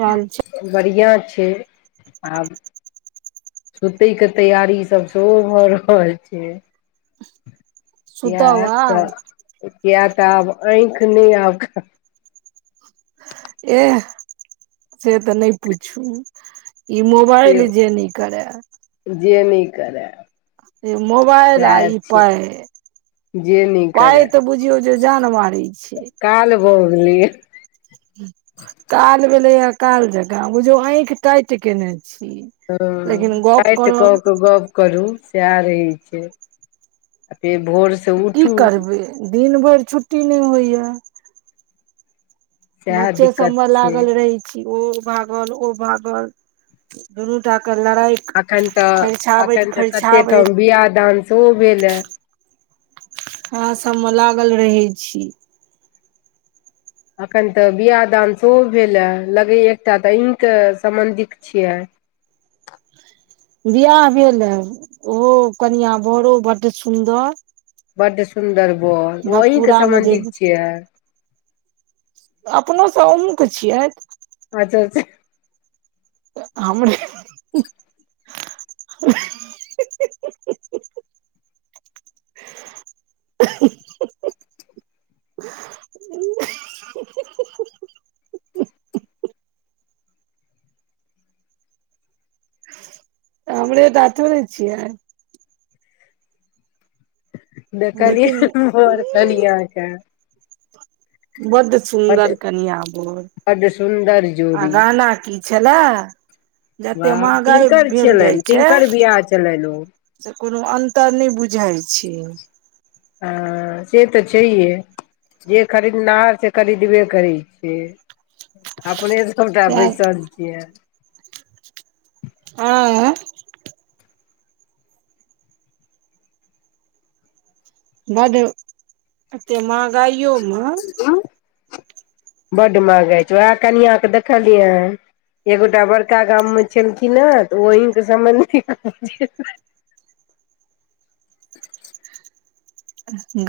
रहल छै बढ़िआँ छै आब सुतयके तैयारीसभ सेहो भऽ रहल छै य सुतब तऽ आब क तऽ आब आऐंखि नहि आबक ए से तऽ नहि पूछू ई से मोबाइल जे न करै जे नहि करै ई मोबाल आ ई पइ जे नहि पाय करय तऽ बुझियौ जे जान मारै छै बलियै काल भेलैया काल जकाँ बुझो आँखि टट के ने ह काटि कऽ कऽ गप करू स रहै छै आ फेर भोर से की उठू करबै दिन भरि छुट्टी नहि होइये। सएह बच्चे सब दिक्कत मे छै लागल रहय छी। ओ भागल ओ भागल दुनू कात। अखैन तऽ अखैन तऽ कते क फरिछाबैत बियाह दान सेहो भेल ये। हाँ सभमे लागल रहय छी। एखन तऽ बियाह दान सेहो भेल ए लगैये एकटा तऽ अहींके सम्बन्धित छियै। [inaudible] वियाह भेल ए ओहो कनिया बड़ो बड्ड सुन्दर बड्ड सुन्दर बर ओ अहींके भतपुरा मे जे सम्बन्धिक छियै अपनो तौ नीक छियै। हँसय छैय। हमरे अहहें। हीं-हीं-हीं-हीं ह हं-हं-ह-ह [unintelligible] हमरे टा थोड़े छियै। देखलियै लेकिन हह बड़ कनिया के। बड बड्ड सुन्दर कनिया बर बड्ड सुन्दर आ जोड़ी गाना की छलय जतेक वाह मंहगाई किनकर भेल जाय छलनि छैय किनकर बियाह छलनि ओ से कोनो अन्तर नहि बुझाय छैय। ह से तऽ छैेहे। जे खरीदनहार से खरीदबे करै छियै अपने सभटा सएह बैसल छियै। आंय। बड एते मंहगाइयो मे बड्ड मंहगाइ छैय वैह कनिया के देखलियैै? एगोटा बड़का गाममे छलखिन हेँ तऽ ओहीके सम्बन्धी कहय छियै। [inaudible]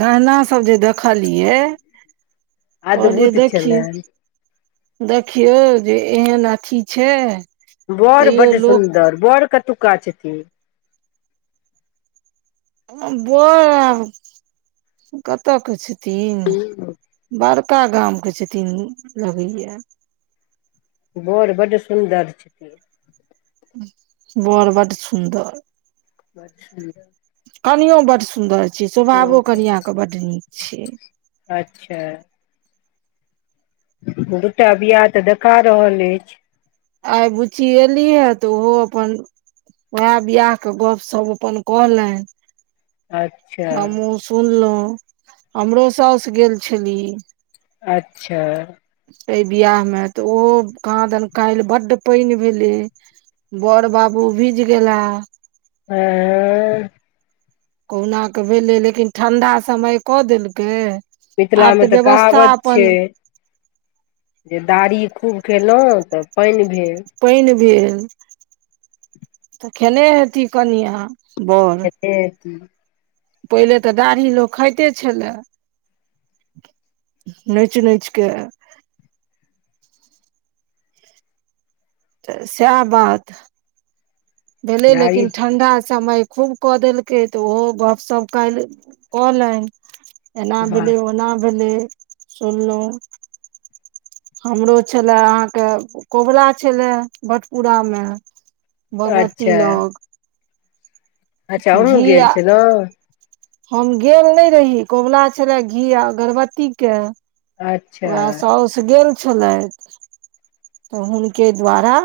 गहना सब जे दे खलियै कहलियै अद्भुत देखियौ। छलनि देखियौ जे एहन अथी छैय। बड़ बड्ड सुन्दर बड़ कतुक्का छथिन्ह? बड़ कतऽ के छथिन्ह। बड़का गामके छथिन्ह लगैये। बड़ बड्ड सुन्दर छथिन्ह। बड़ बड सुन्दर। [inaudible] कनियो बड्ड सुन्दर छैय स्वभावो कनिआँके बड नीक छैय। अच्छऽ। दू टा बिआाह तऽ देखा रहल अछि। आइ बुच्ची एली हें तऽ ओहो अपन वैह बिआाह के गपसप अपन कहलनि। अच्छा हमहूँ सुनलहुँ हमरो साास गेल छली। अच्छऽ एहि बिियाह मे तऽ ओहो कहाँ दन काल्हि बड्ड पानि भेलै बड़ बाबू भीज गेला हँ कहुना कऽ भेलै लेकिन ठंडा समय कऽ देलकै आब मिथिलामे तऽ व्यवस्था कहावत छै अपन जे दाढ़ी खूब खयलहुँ तऽ पानि भेल पानि भेल तऽ खेने हेती कनआ अे पहिले तऽ दाढ़ी लोक खाइते छलए नोच नोचकेऽ तऽ सह बात भेलै दाढ़ी लेकिन ठण्डा समय खूब कऽ देलकै तऽ ओहो गपशप काल कलनि एना भा भेलले ओना भेलले सुललहु हमरो छलय अहाँके कोबला छलय बटपुरामे भगवती अच्छा लग अच्छा हमहुू घी गेल आ छ तऽ हम गेल नहि रहि कमला छलै घी आ गर्भवतीके उएह अच्छा सासस गेल छलथि तऽ हुनके द्वारा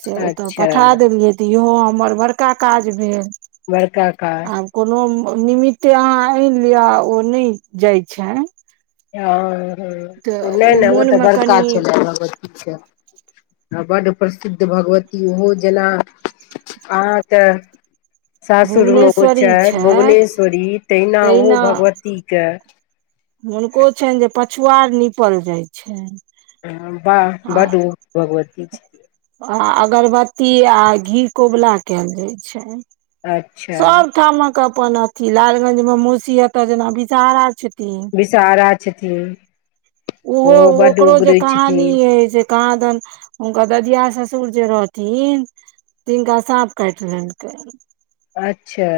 से ओतऽ अच्छा पठा देलियै तऽ इहो हमर बड़का काज भेल वर्कााक आब कोनो निमित्ते अहाँ आनि लिअ ओ नहि जाइ छै हँ ह नहि नहि ओ तऽ मोनमे बड़का कनि छलगभग आ बड प्रसिद्ध भगवती ओहो जेना हँ तऽ भुवनेश्वरी सासुरमेगोचर छथि भुवनेश्वरी तहिना ओ भगवतीके हुनको छनि जे पछुआर नीपल जाइ छनि ह आ आ अगरबत्ती आ घी कोबला कयल जाय छै अच्छा सब ठामक अपन अथिी लालगंज मे मुसीहत जेना विषहारा छै विषहारा छथिन ओहो बड्ड ओो जे उगरै छथिन कही काँादन हुनकर ददिया ससुर जे रहथिन तिंग साँप कट रह अच्छा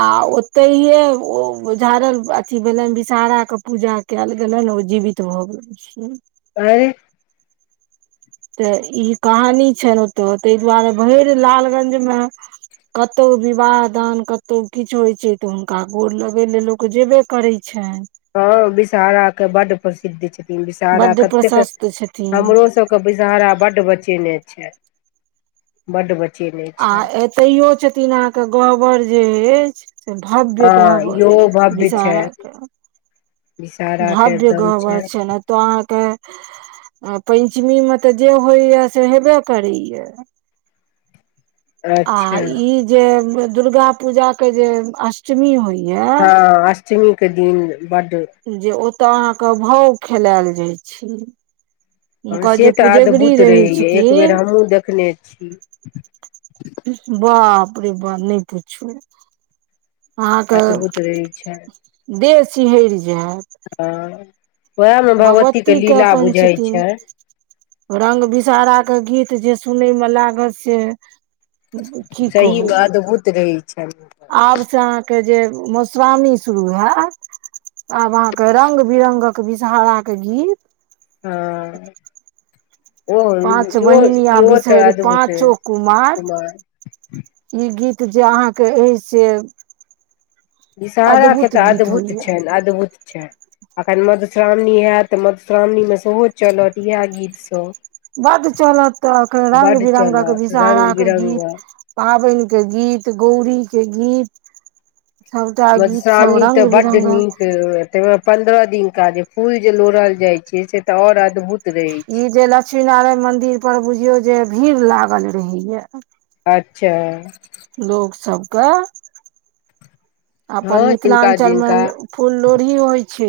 आ ओतेहिे ओ झड़ल अथी भेलनि विषहरा के पूजा कयल गेलनि जीवित भग गेल आर तऽ ई कहानी छनि ओतऽ ताहि दुआरे भरि लालगंजमे कतहु विवाह दान कतहु किछु होइ छै तऽ हुनका गोर लगे ल लोक जेबे करैत छै हँ बि सहारा के ब्ड प्रसिद्ध छै विषहरा बड्ड कतेक प्रशस्त छथिन हमरो सबके विषहरा बड्ड बचेने छै बड्ड ब्चे आ एतहियो छथिन अहाँके गबर जे अछि से भव्य कहय हँ पड़ै इहो छै भव्य विषारा के विषहारा के भाव्य एकदम गब छै ने तऽ अहाँके आ पैञ्चमीमे तऽ जे होइए से हेबे करैए। आ अच्छा ई जे दुर्गा पूजा के जे अष्टमी होइ- तऽ अष्टमी के दिन बड्ड जे ओतय अहाँके भाव खेलायल जाइ छै। हँ हुनकर से जे तऽ पुजगरी अद्भुत रहै रहैए। एक बेर छथिन हमहूँ देखने छी। बाप रे बाप नै पूछू। अहाँके अद्भुत रहै देह शिहैर आँ भगवती के अपन छथिन छै रंग बिषहरा के गीत जे सुनैमे लागत से की सही कहू? मे अद्भुत रहै छनि आब से अहाँके जे मोश्रामणी शुरू हैत। आब अहाँके रंग बिरंगक विषहाराके गीत- हँ ओ ई पांच इहो बहिन या इहो तऽ बिसहरि अदभूते पांचो कुमार ई गीत जे अहाँके अइ से विषहहाराके अद्भुत तऽ गीत अद्भुत होइया छनि अद्भुत छनि। एखन मधुश्रावणी हैत मधुश्रावणीमे सेहो चलत यैह गीतसब। बड्ड चलत तऽ एखन रंग बिरंगक चलत रंग विषहाराक गीत। बिरंगक पाबनि के गीत गौरी के गीत। सबटा गीत सब मधुश्रावणी तऽ रंग बड्ड बिरंगक नीक तै मे पन्द्रह दिनका जे फूल जे लोड़ल जाइ छै से तऽ और अद्भुत। रहै ई जे लक्ष्मी नारायण मन्दिर पर बुझियौ जे भीड़ लागल रहैये। अच्छा लोक सबके अपन हँ जिनका मिथिलाञ्चलमे जिनका फूल लोर्ही होइ छै।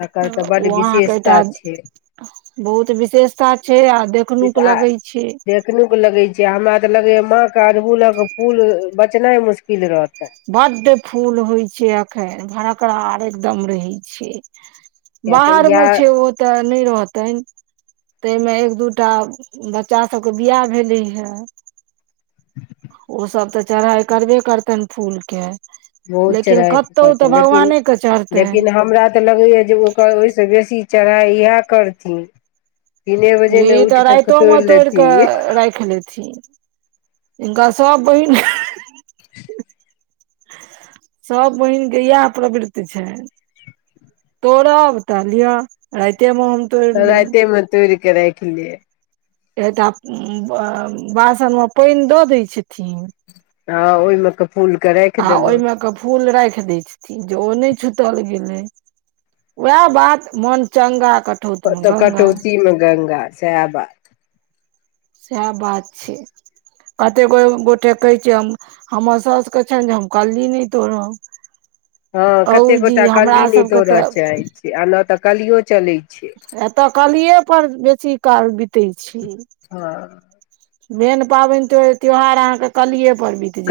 तकर बड ओ अहाँके एकटा विशेषता छै बहुत विशेषता छै आ देखनुक आ लगै छै। लगैये माँ के अरहूलक फूल बचनाइ मुश्किल रहत। बड्ड फूल होइ छै अखैन। भड़करार एकदम रहै छै। किया तऽ बाहरमे इएह छै ओ तऽ नै रहतनि। तैमे एक दू टा बच्चा सभके बियाह भेलै हेँ। ओ सब तऽ चढ़ाई करबे करतनि फूल के। बहुत लेकिन चर्हाइ कतौ तऽ करतनि लेकिन भगवाने के लेकिन चढ़तनि हमरा तऽ लगैए जे ओकर ओहिसँ बेसी चर्हाइ यैह करथिन। तीने बजे ने ई तऽ उठि कऽ राइतो मे तोड़ि कऽ लेथिन राखि लेथिन। हिनका सभ बहिन [unintelligible] सभ बहिन के यैह प्रवृति छैन। तोड़ब तऽ लिअ राइतेमे हम तोड़ि लेब। राइते मे तोड़ि के राइख ले एकटा ब बासनमे पानि दऽ दै छथिन। हँ ओहि मे कऽ आ ओइमे कऽ फूल राखि दै छथिन्ह, जे ओ नै छूतल गेलै। वैह बात मन चङ्गा तऽ कटौतीमे गङ्गा सैह बात- सैह बात छै‌ कतेक गो गोटे कहै छै हम हमर सौस के छनि जे हम कल्ली नहि तोड़ब। हँ औ कते जी गोटा हमरा कल्ली नहि सबके तोड़ऽ तऽ चाहै छै। आ ने तऽ कलियो चलै छै। एतऽ कलिए पर बेसी काल बितै छी। हँ मेन पाबनि तो त्यौहार अहाँके कलिए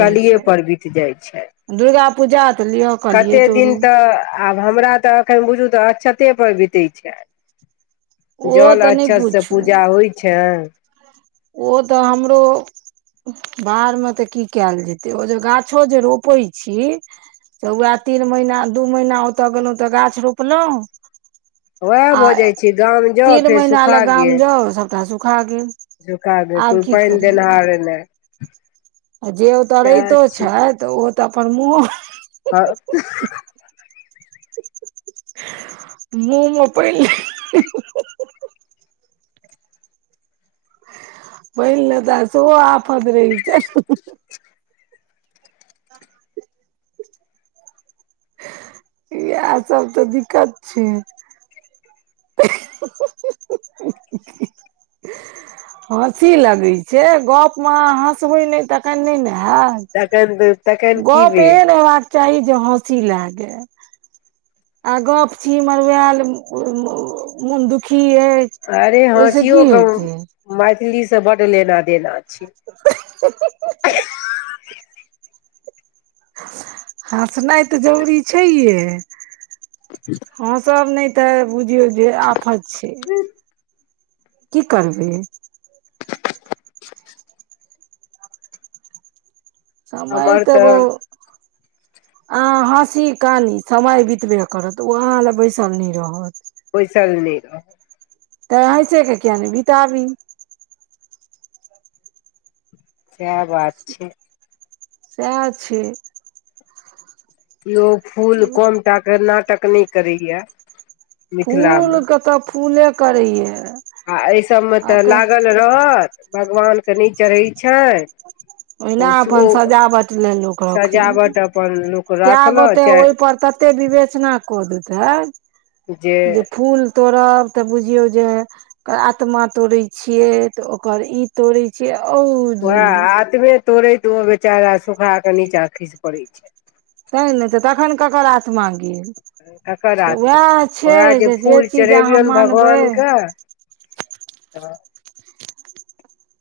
कलिए पर बित जाइ छै। दुर्गा पूजा तऽ लिअ कलिये कतेक दिन तोड़ू तऽ आब हमरा तऽ एखन बुझू तऽ अक्षत ते पर बितै छनि। ओ जल तऽ नहि अक्षत से पूछू पूजा होइ छनि‌। ओ तऽ हमरो बाहरमे तऽ की कैल जेतै? ओ जे गाछो जे रोपै छी तऽ वैह तीन महीना दू महीना ओतऽ गेलहुँ तऽ गाछ रोपलहुँ। वएह आ भऽ जाइ छै गाम जाउ तीन फेर महिना सुखा लऽ गाम गेल जाउ सबटा सुख सुखा गे कोइ पानि करबै देनहारे ने। आ जे ओतऽ रहितो छैथ ओ तऽ अपन मूह आ [unintelligible] मूँह मे पानि ले पाइन लेता सेहो आफत रहै छनि। यैह सभ तऽ दिक्कत छै। [unintelligible] हँसी लगै छै। गप मे अहाँ हँसबै नहि तखन नहि ने हँ तखन तखन की गऽप भेल एहन होेबाक चाही- जे हँसी लागे। आ गप छी मरुवैल मन दुखी अछि अरे ओहिसँ हँसियो की क हेतै मैथिली तऽ बड लेना देना छै। हँसनाइ तऽ जरूरी छै ये। हँसब नहि तऽ बुझियौ जे आफत छै। की करबै? समय हमर के ब तऽ आहाँ हँसी कानी समय बितबे करत ओ अहाँ ले बैसल नहि रहत। बैसल नै रह। तऽ हैँसे कऽ किया ने बिताबी? वैह बात छै। सेहा छै। कियो फूल कोमटा के नाटक नहि करैए। फूल के तऽ फूले करैये। आ एहि सभमे तऽ आके लागल रहत। भगवानके नहि चढ़ै छनि‌। ओहिना अपन सजावट ले लोक रखैये। सजावट अपन लोक कै राखलक गोटे ओहि चाहे पर तऽ कते बिवेचना कऽ देतनि। जे फूल तोड़ब तऽ बुझियौ- जे आत्मा तोड़े छियै तऽ ओकर ई तोड़े छियै औ- जी वैह आत्मे तोड़ैत ओ बेचारा सुखा कऽ बेचारा नीचाँ खैस पड़ैत छै। तै ने तऽ तखन ककर आत्मा गेल। ककर तऽ आत्मा उएह के? छै उहे जे फूल चीज अहाँ चढ़ेलियनि मानबै भगवानके। हाँ।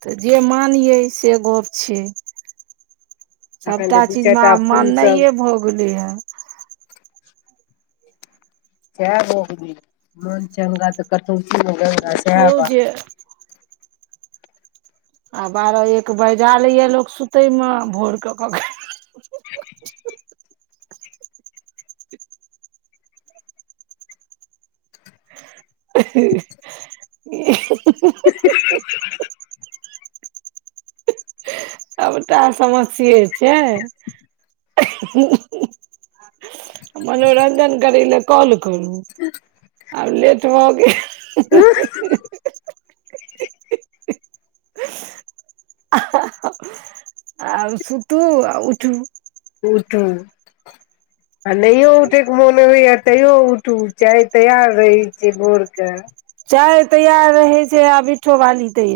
तऽ जे मानियै से गप्प छियै। तखन सबटा जे दू चारि चीजमे टा आब फूल सब माननाईयै भऽ गेलै हेँ। सेहै भऽ गेलै यै मोन चंगा तऽ कठो ती मे गंगा सैह देखियौ बात जे आ बारऽ एक बजा लै यै लोक सुतयमे भोर कऽ कखैन [unintelligible] सबटा समस्ये छै। [unintelligible] मनोरंजन करय ले कॉल करू आब लेट भऽ गेल। [unintelligible] आ हा ह आब सुतू अ उठू। उ तऽ आ नहियो उठे के मोन होय यै। तैयो उठू चाय तैयार रहै छै भोर के। चाय तैयार रहै छै आ बिठो बाली तैया